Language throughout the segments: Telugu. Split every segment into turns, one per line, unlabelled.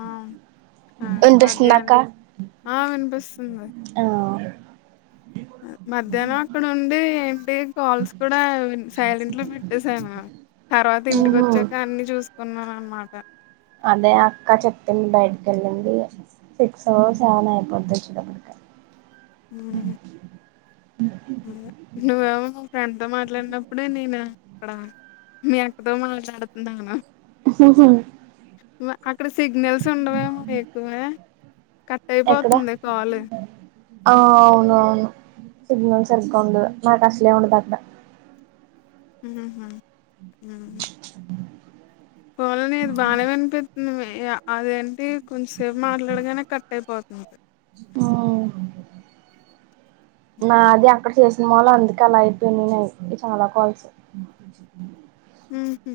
ఆ అదే
వినిపిస్తుందా
మధ్యాన్
అక్క
ఆ వినిపిస్తుంది
ఆ
ఆ మధ్యాహ్నం అక్కడ ఉండి ఏంటి కాల్స్ కూడా సైలెంట్ లో పెట్టేసాను తర్వాత ఇంటికి
ఉహు
వచ్చాక అన్ని చూసుకున్నాను అన్నమాట
అదే అక్క చెప్పింది బయటికి వెళ్ళింది సిక్స్ ఓ సెవెన్ ఓ అయిపోద్ది వచ్చేసరికే
ఉ నువ్వ ఫ్రెండ్ తో మాట్లాడినప్పుడే నేను అక్కడ మీ అక్కతో మాట్లాడుతున్నాను
హుహు
అక్కడ సిగ్నల్స్ ఉండవేమో ఎక్కువ కట్
ఎక్కడ
అయిపోతుంది కాల్
ఆ అవును అవును సిగ్నల్ సరిగ్గా ఉండదు నాకు అసలే ఉండదు అక్కడ
ఉహు హు పోన్లే ఇది బాగానే వినిపిస్తుంది అదేంటి కొంచంసేపు మాట్లాడగానే కట్ అయిపో అఓ
మాది అక్కడ చేసిన ముళ్ళ అందుకే అలా అయిపోయినాయి చాలా కాల్స్ చె
హుహు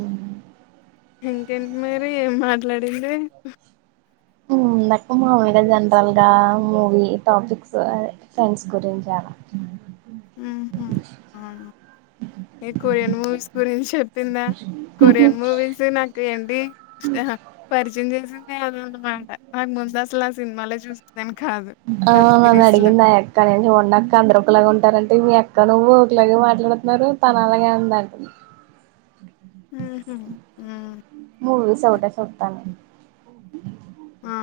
ఉమ్
ఇంకేంటి మరి ఏం మాట్లాడింది
నక్కు మాముల్గా జనరల్ గా మూవీ టాపిక్స్ అ ఫ్రెండ్స్ గురించి అ లా
ఉహు ఆ ఏ కొరియన్ మూవీస్ గురించి చెప్పిందా కొరియన్ మూవీస్ నాకు ఏంటి ఆహా పరిచయం చేసి అదే అనామాట ఆ ముందాసల ఆ సినిమాలే చూస్త
ఆ నన్ను అడిగింది ఆ యక్క నేన్ ఉండక్క అందరు ఒకలాగా ఉంటారడి అంటే మీ అక్క నువ్వు ఒకలాగ మాట్లాడుతున్నారు తన అలాగే అందన్
ఉహు ఉమ్
మూవీస్ సోవాటే సుత్తను నేన్
ఆ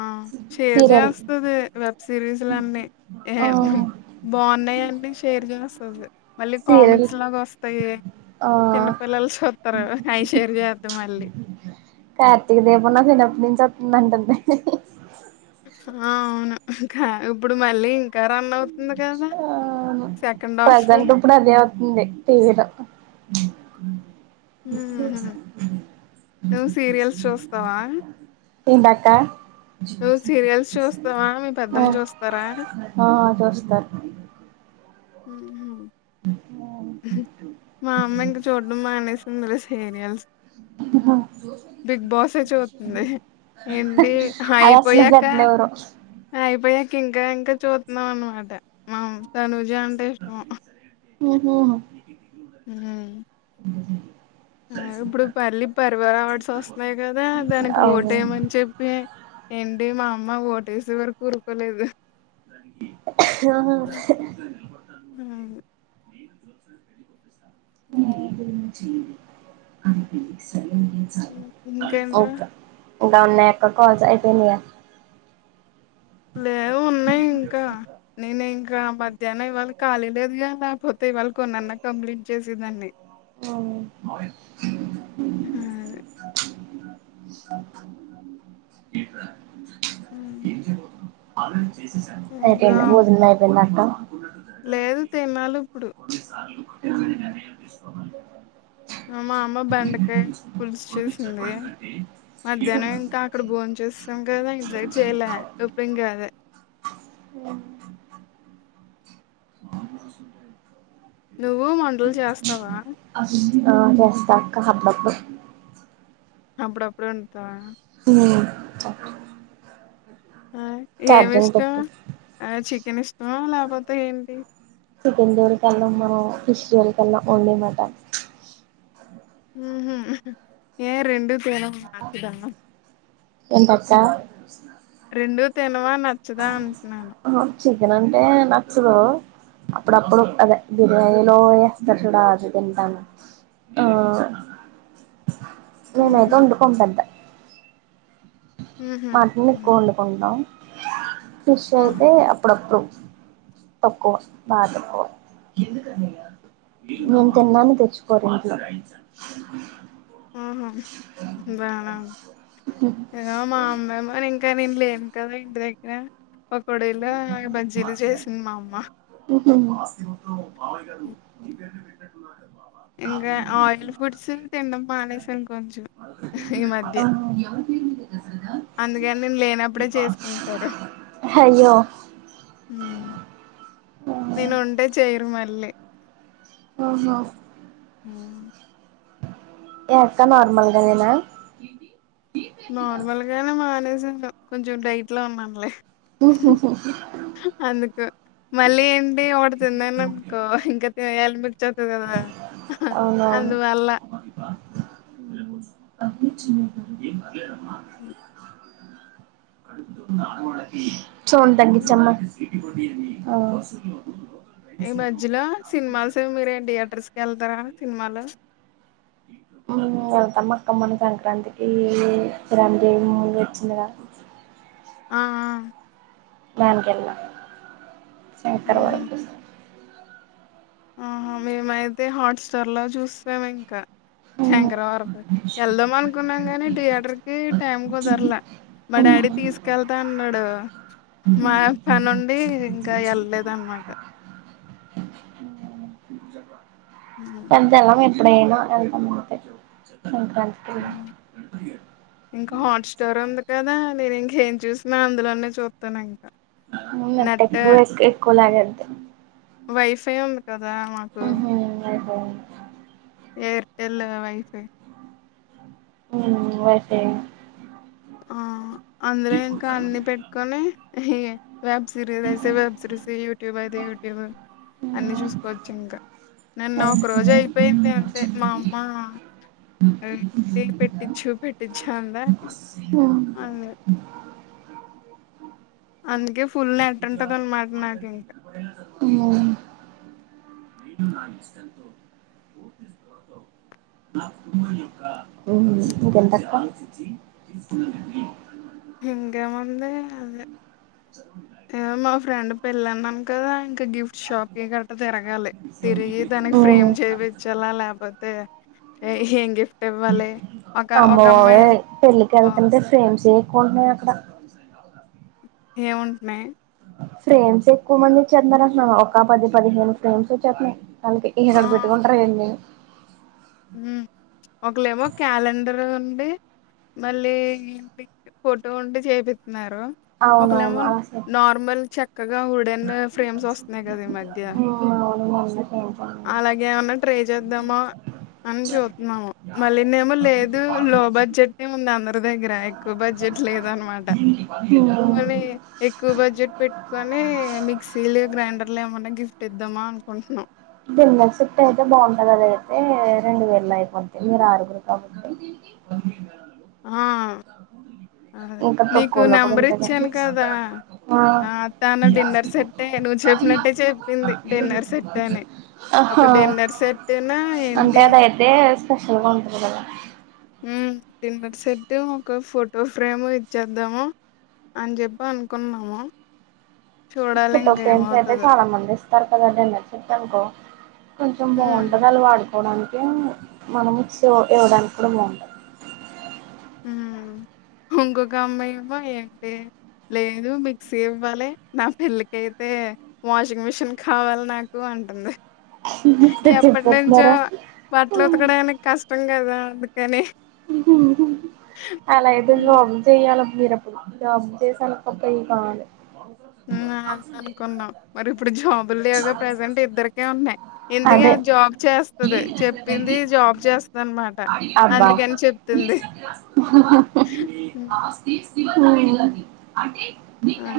షేర్
సీరియల్
చేస్తది వెబ్ సిరీస్లన్నీ ఏ
ఆ
బాగున్నాయి అంటే షేర్ చేస్తుంది మళ్ళీ
సీరియల్
కామిక్స్ లాగా వస్తాయి
ఆ
చిన్నపిల్లలు సూస్తారు అయి షేర్ చేద్దది మళ్ళీ
కార్తీక దీపం నా చిన్నప్పటి నుంచి వస్తుందంటంద్ది
హా అవును ఇంకా ఇప్పుడు మళ్ళీ ఇంకా రన్ అవుతుంది కదా సెకండ్ హాఫ్
ఉంది టీవీలో
హుహు. నువ్వు సీరియల్స్ చూస్తావా?
ఏంటక్క
నువ్వు సీరియల్స్ చూస్తావా? మీ పెద్దమ్మ చూస్తారా?
ఉమ్ ఆ అది వస్తాద్
ఉహు మా అమ్మ ఇంకా చూడం మానేసిందిలే సీరియల్స్ బిగ్ బాసే చూతుంది ఎంటి
అది అసలు
ఆయిపోయాక
పెట్టనివ్వరు
ఆయిపోయా ఇంకా ఇంకా చూతున్నాం అనమాట మం తనుజా అంటే ఇష్టం
ఉహు
ఉమ్ ఆ ఇప్పుడు పల్లి పరవ రావాల్సి వస్తున్నాయి కదా దానికి ఓటేయ్యమని చెప్పి ఏంటి మా అమ్మ ఓటేసే వరకు ఉరుకోలేదు
ఆ
ఆ,
ఏది ఇంకా
ఇంకేంట్రా
ఒక నాకా కాల్ ఇపోయినాయా
లేవు ఉన్నాయి ఇంకా నేను ఇంకా మధ్యాహ్న ఇవాళ కాలీ లేదు గా లేకపోతే ఇవాళ కొన్నాన్నా కంప్లీట్ చేసేదాంన్ని
అవును
ఉమ్ అది ఉమ్ ఇంకా
అయిపోయిదా భోజనం అయిపోయిందా అక్క
లేదు తినాలు
ఉమ్
మా అమ్మ బండకాయ పులుసుచేసింది మధ్యాహ్నం ఇంకా అక్కడ భోంచసి ఇంకా ధాంక్ చేయలే ఎప్పుడు ఏం కాదు
ఉమ్ అ
నువ్వు మంటలు చేస్తావా
ఆ చేస్తా అక్క హబ్బబ్బ
అప్పుడప్పుడు వండుతావా
ఉ
ఆ ఏమి ఇష్టం
పెట్టు
ఆ చికెన్ ఇష్టమా లేకపోతే ఏంటి
చికెన్ జోలికి వెళ్ళం మనం, ఫిష్ జోలికి వెళ్ళాం ఓన్లీ మటన్
ఉహు ఏ రెండు తేడాగా ఉన్న తినను
ఎం పర్స
రెండూ తినవా నచ్చదా అంటనాను.
చికెన్ అంటే నచ్చదు. అప్పుడ అప్పుడు అదే బిర్యానీలో ఎస్తార చూడు అ చికెన్ టాను ఆ నేనైతే
ఉహు
ఉండుకుం పెద్ద
ఉహు
మటన్
ఉహు.
ఎక్కువ వండుకుంటాం. ఫిష్
ఆహా
అయితే అప్పుడప్పుడు తక్కువ బా తక్కువ నేం
ఉమ్.
తిననని తెచ్చుకోరు ఇంట్లో
ఆహ బానేఉంది ఇగోమ మెమోన్ ఇంకా నేను లేను కదా ఇంటి దగ్గర కొడేలా బజ్జిలు చేసింది మా అమ్మ
ఉమ్ ఆస్తి మొత్తం బావ గదు
ఇంకా ఆయిల్ ఫుడ్స్ తినడం మానేసాను కొంచెం ఈ మధ్య
ఆహుమ్
అందుకని నేను లేనప్పుడే
హయ్యో
ఉ నేను
ఆహా
ఉంటే చేయరు మళ్ళీ
ఓహో ఏక్క నార్మల్గానేనా
నార్మల్ గానే మానేసి ఉంటాం కొంచెం డైట్ లో ఉన్నాను లే
ఉ ఊ ఊ
అందుకు మళ్ళీ ఏంటి ఒకటి తిన్నననుకో ఇంకా తినేయ్యాలనిప్పించేతదేమో నాకు అహ అందువల్ల
వా లవ్ ఈస్ చిన్ను
మ్
సౌండ్ తగ్గించమ్మ. ఆ
ఈ మధ్యలో సినిమాల్స్ మీరే థియేటర్స్ కి వెళ్తారా సినిమాలు
మేము ఎల్తాము అక్క మన సంక్రాంతికి ఈ రాణదేవ్ మూవీ వచ్చింది కదా.
ఆ ఆ
దాని కింద శంకర్ వర
మ్మ్.
ప్రసాద్
ఆహా మేమైతే హాట్స్టార్ లో చూస్తాం ఇంకా శంకరవరప వెళ్దాం అనుకున్నాం కానీ థియేటర్ కి టైం కుదరలా మా డాడీ తీసుకెళ్తా అన్నాడు. మా పనుండి ఇంకా వెళ్ళలేదు అన్నమాట.
అంత ఎల ఎప్పుడ ఏనా ఎంత మాట సంక్రాంతిలో
ఇంకా హాట్స్టార్ ఉంది కదా, నేను ఇంకేం చూసిన అందులోనే చూత్తాను ఇంకా.
ఊ ఎంత
నెట్
ఎక్కువ ఎస్ ఎక్కువలాగేద్ది.
వైఫై ఉంది కదా మాకు
అవునా
ఏర్టెల్ వైఫై
ఉ వసే
ఆ అందులో ఇంకా అన్ని పెట్టుకొని, వెబ్ సిరీస్ అయితేే వెబ్ సిరీస్, యూట్యూబ్ అయితే యూట్యూబ్, అన్ని చూసుకోవచ్చు ఇంకా నన్ను ఒక రోజు అయిపోయింది. అంతే మా అమ్మ టీవీ పెట్టిచ్చు పెట్టించు అందా,
ఆ
అందు అందుకే ఫుల్ నెట్ ఉంటదనమాట నాకిం
ముమ్ [unintelligible] [unintelligible]
ఇకే ముంది అదె ఇగో మా ఫ్రెండ్ ఫ్రెండ్ పెళ్ళన్నాం కదా ఇంకా గిఫ్ట్ షాపికి గట్ట తిరగాలి తిరిగి దానికి ఫ్రేమ్ చేపించాలా లేపోతే, హేంగిఫ
అమ్మో ఈ పెళ్ళికి
ఆ
ఏళ్తుంటే ఫ్రేమ్స్ ఉన్నాయి అక్కడ
ఎం ఉంటున్నాయి,
ఫ్రేమ్స్ ఎక్కువ మంది వచ్చేస్తున్నారు, అంటన్నా ఒక పది పదిహేను ఫ్రేమ్స్ వచ్చేస్తున్నాయి. కనకి ఎక్కడ పెట్టుకుంటారు, ఏంది
ఉ ఒకలేమో క్యాలెండర్ మళ్ళీ ఫోటో ఉంటే చేపి తున్నారు
అవునవును
ఒకలేమో
అలా
నార్మల్ చె చక్కగా ఉడెన్ ఫ్రేమ్స్ వస్తున్నాయి. కదా ఈ మధ్య
అవును మొన్న ఫ్రేమ్స్
అలాగే ఏమన్నా, ట్రై చేద్దామా అని చూతున్నాము మళ్ళీనేేమో లేదు లో బడ్జెట్ లే ఉంది అందరి దగ్గర ఎక్కువ బడ్జెట్ లే లేదనమాట పోనీ ఎక్కువ బడ్జెట్ పెట్టుకోని కొన్ని మిక్సీలు గ్రైండర్లు ఏమన్నా గిఫ్ట్ ఇద్దామా అనుకుంటున్నాం,
డిన్నర్ సెట్ అయితే బాగుంటది, అది అయితే రెండు వేలు అయిపోతాయి మీరు ఆరుగురు కాబట్టి, [unintelligible]
ఆ అదే
ఇంకా
నీకు
తక్కువలో కూడా
నెంబర్
ఉంటది
ఇచ్చాను కదా ఆ తను డిన్నర్ సెట్ నువ్వు చెప్పినట్టే చెప్పింది డిన్నర్ సెట్ అని ఒక
ఆహా
డిన్నర్ సెట్ ను
అంటే
ఏంటి
అదయితే స్పెషల్ గా ఉంటది కదా
డిన్నర్ సెట్ ఒక ఫోటో ఫ్రేమ్ ఇచ్చేద్దాము. అని చెప్పి అనుకున్నాము, చూడాలి
పోటో
ఇంక
ఫ్రెమ్స్ అయితే
ఏమవుతదో
చాలా మంది, ఇ తనకు అది అంటే నచ్చిందానుకో అనుకో కొంచెం
హ్మ్
బాగుంటది వాళ్ళు వాడుత పోడానికి మనము మిక్సీ ఇవ్వడానికి కూడా బాగుంటది.
హు ఇంకొక అమ్మాయి ఇవు ఎంటి లేదు మిక్సీ ఇవ్వాలి నా పెళ్లికియితే వాషింగ్ మిషిన్ కావాలి నాకు అ ఉంటుంది
బాగుంటది
ఎప్పటి నుంచో
చెప్పేస్తున్నారా
బట్లు ఉతకడానికి కష్టం కదా అందుకని,
అలా అయితే
హ్మ్.
జాబ్ లు చెయ్యాల మీరప్పుడు జాబ్స్ చేసి అనుకుంటే ఇవి కావాలి
అనుకున్నాం మరి ఇప్పుడు జాబ్ లు లేవుగా ప్రజెంట్ ఇద్దరికే ఉన్నాయి, ఎందుకే
అదే
జాబ్ చేస్తంది చెప్పింది జాబ్ చేస్తుంది అనమాట అందుక హ్మ్.
హు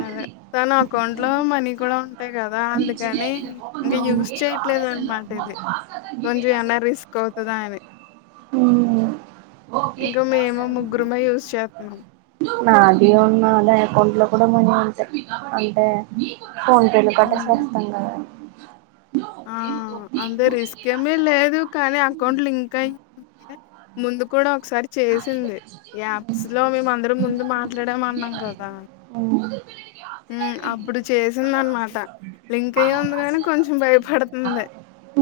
అదే తన అకౌంట్ లో మనీ కూడా ఉంటాయి కదా అందుకని ఇంకా యూస్ చేయట్లేదు అనమాట ఇది కొంచెం ఏన్న రిస్క్ అవుతదా అని
ఉ ఓకే
ఇంకా మేము ముగ్గురమే యూజ్ చేస్తున్నాం
నాది ఉన్నది అకౌంట్ లో కూడా మనీ ఉంటె అంటే ఫోన్ పేలు కట్టే‌సి
ఉమ్
వస్తాం కద
ఆ అంతే రిస్క్ ఏమీ లేదు కానీ అకౌంట్ లింక్ అయ్ వుంటే ముందు కూడా ఒకసారి చేసింది యాప్స్ లో మేము అందరం ముందు మాట్లాడం అన్నాం కదా ఉ అబ్బుడు చేసిందనమాట లింక్ అయ ఉంది కానీ కొంచెం భయపడుతుంది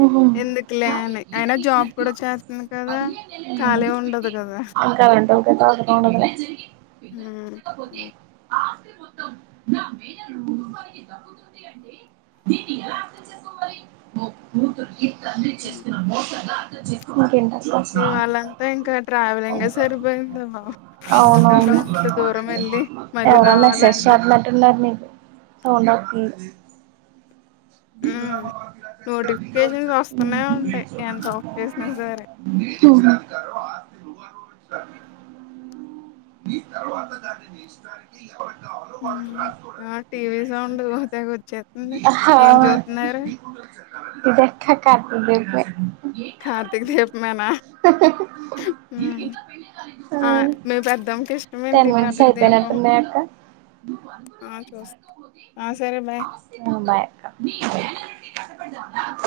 ఓహో
ఎందుకులే అని అయినా జాబ్ కూడా చేస్తుంది కదా ఖాళీ ఉండదు గదా
[unintelligible] ఖాలీగా వుండదులే లా ఇంకేమి
ఉమ్ ఇవాళంతా ఇంకా ట్రావెలింగే సరిపోయిందను
అవునవును
మళ్ళీ
ఎవరొ మెస్సేజ్
రావాలంటే
చేత్తన్నట్టు ఉన్నారు నీకి సౌండక్కి
ఉమ్ నోటిఫికేషన్స్
ఉమ్.
వస్తూనే ఉంటాయి ఎంత ఆఫ్ చేసినా సరే
చూసా మీ తర్వాత దానిని ఇష్టనికి ఎవరి
ఉమ్ ఆ
అ
టీవీ సౌండ్ తెగ వచ్చేతుంది
ఆహా
ఏం చూతున్నారు
అవును [unintelligible]
కార్తిక దీపమేన
ఆ
పెద్దమ్మకి ఇష్టమేంటి
టెన్ మినిట్స్
కార్తీక దీపం
అయిపోయినట్టుంది అక్క
ఆ చూస్త ఆ సరే బాయ్
ఉ బాయ్ అక్కా ా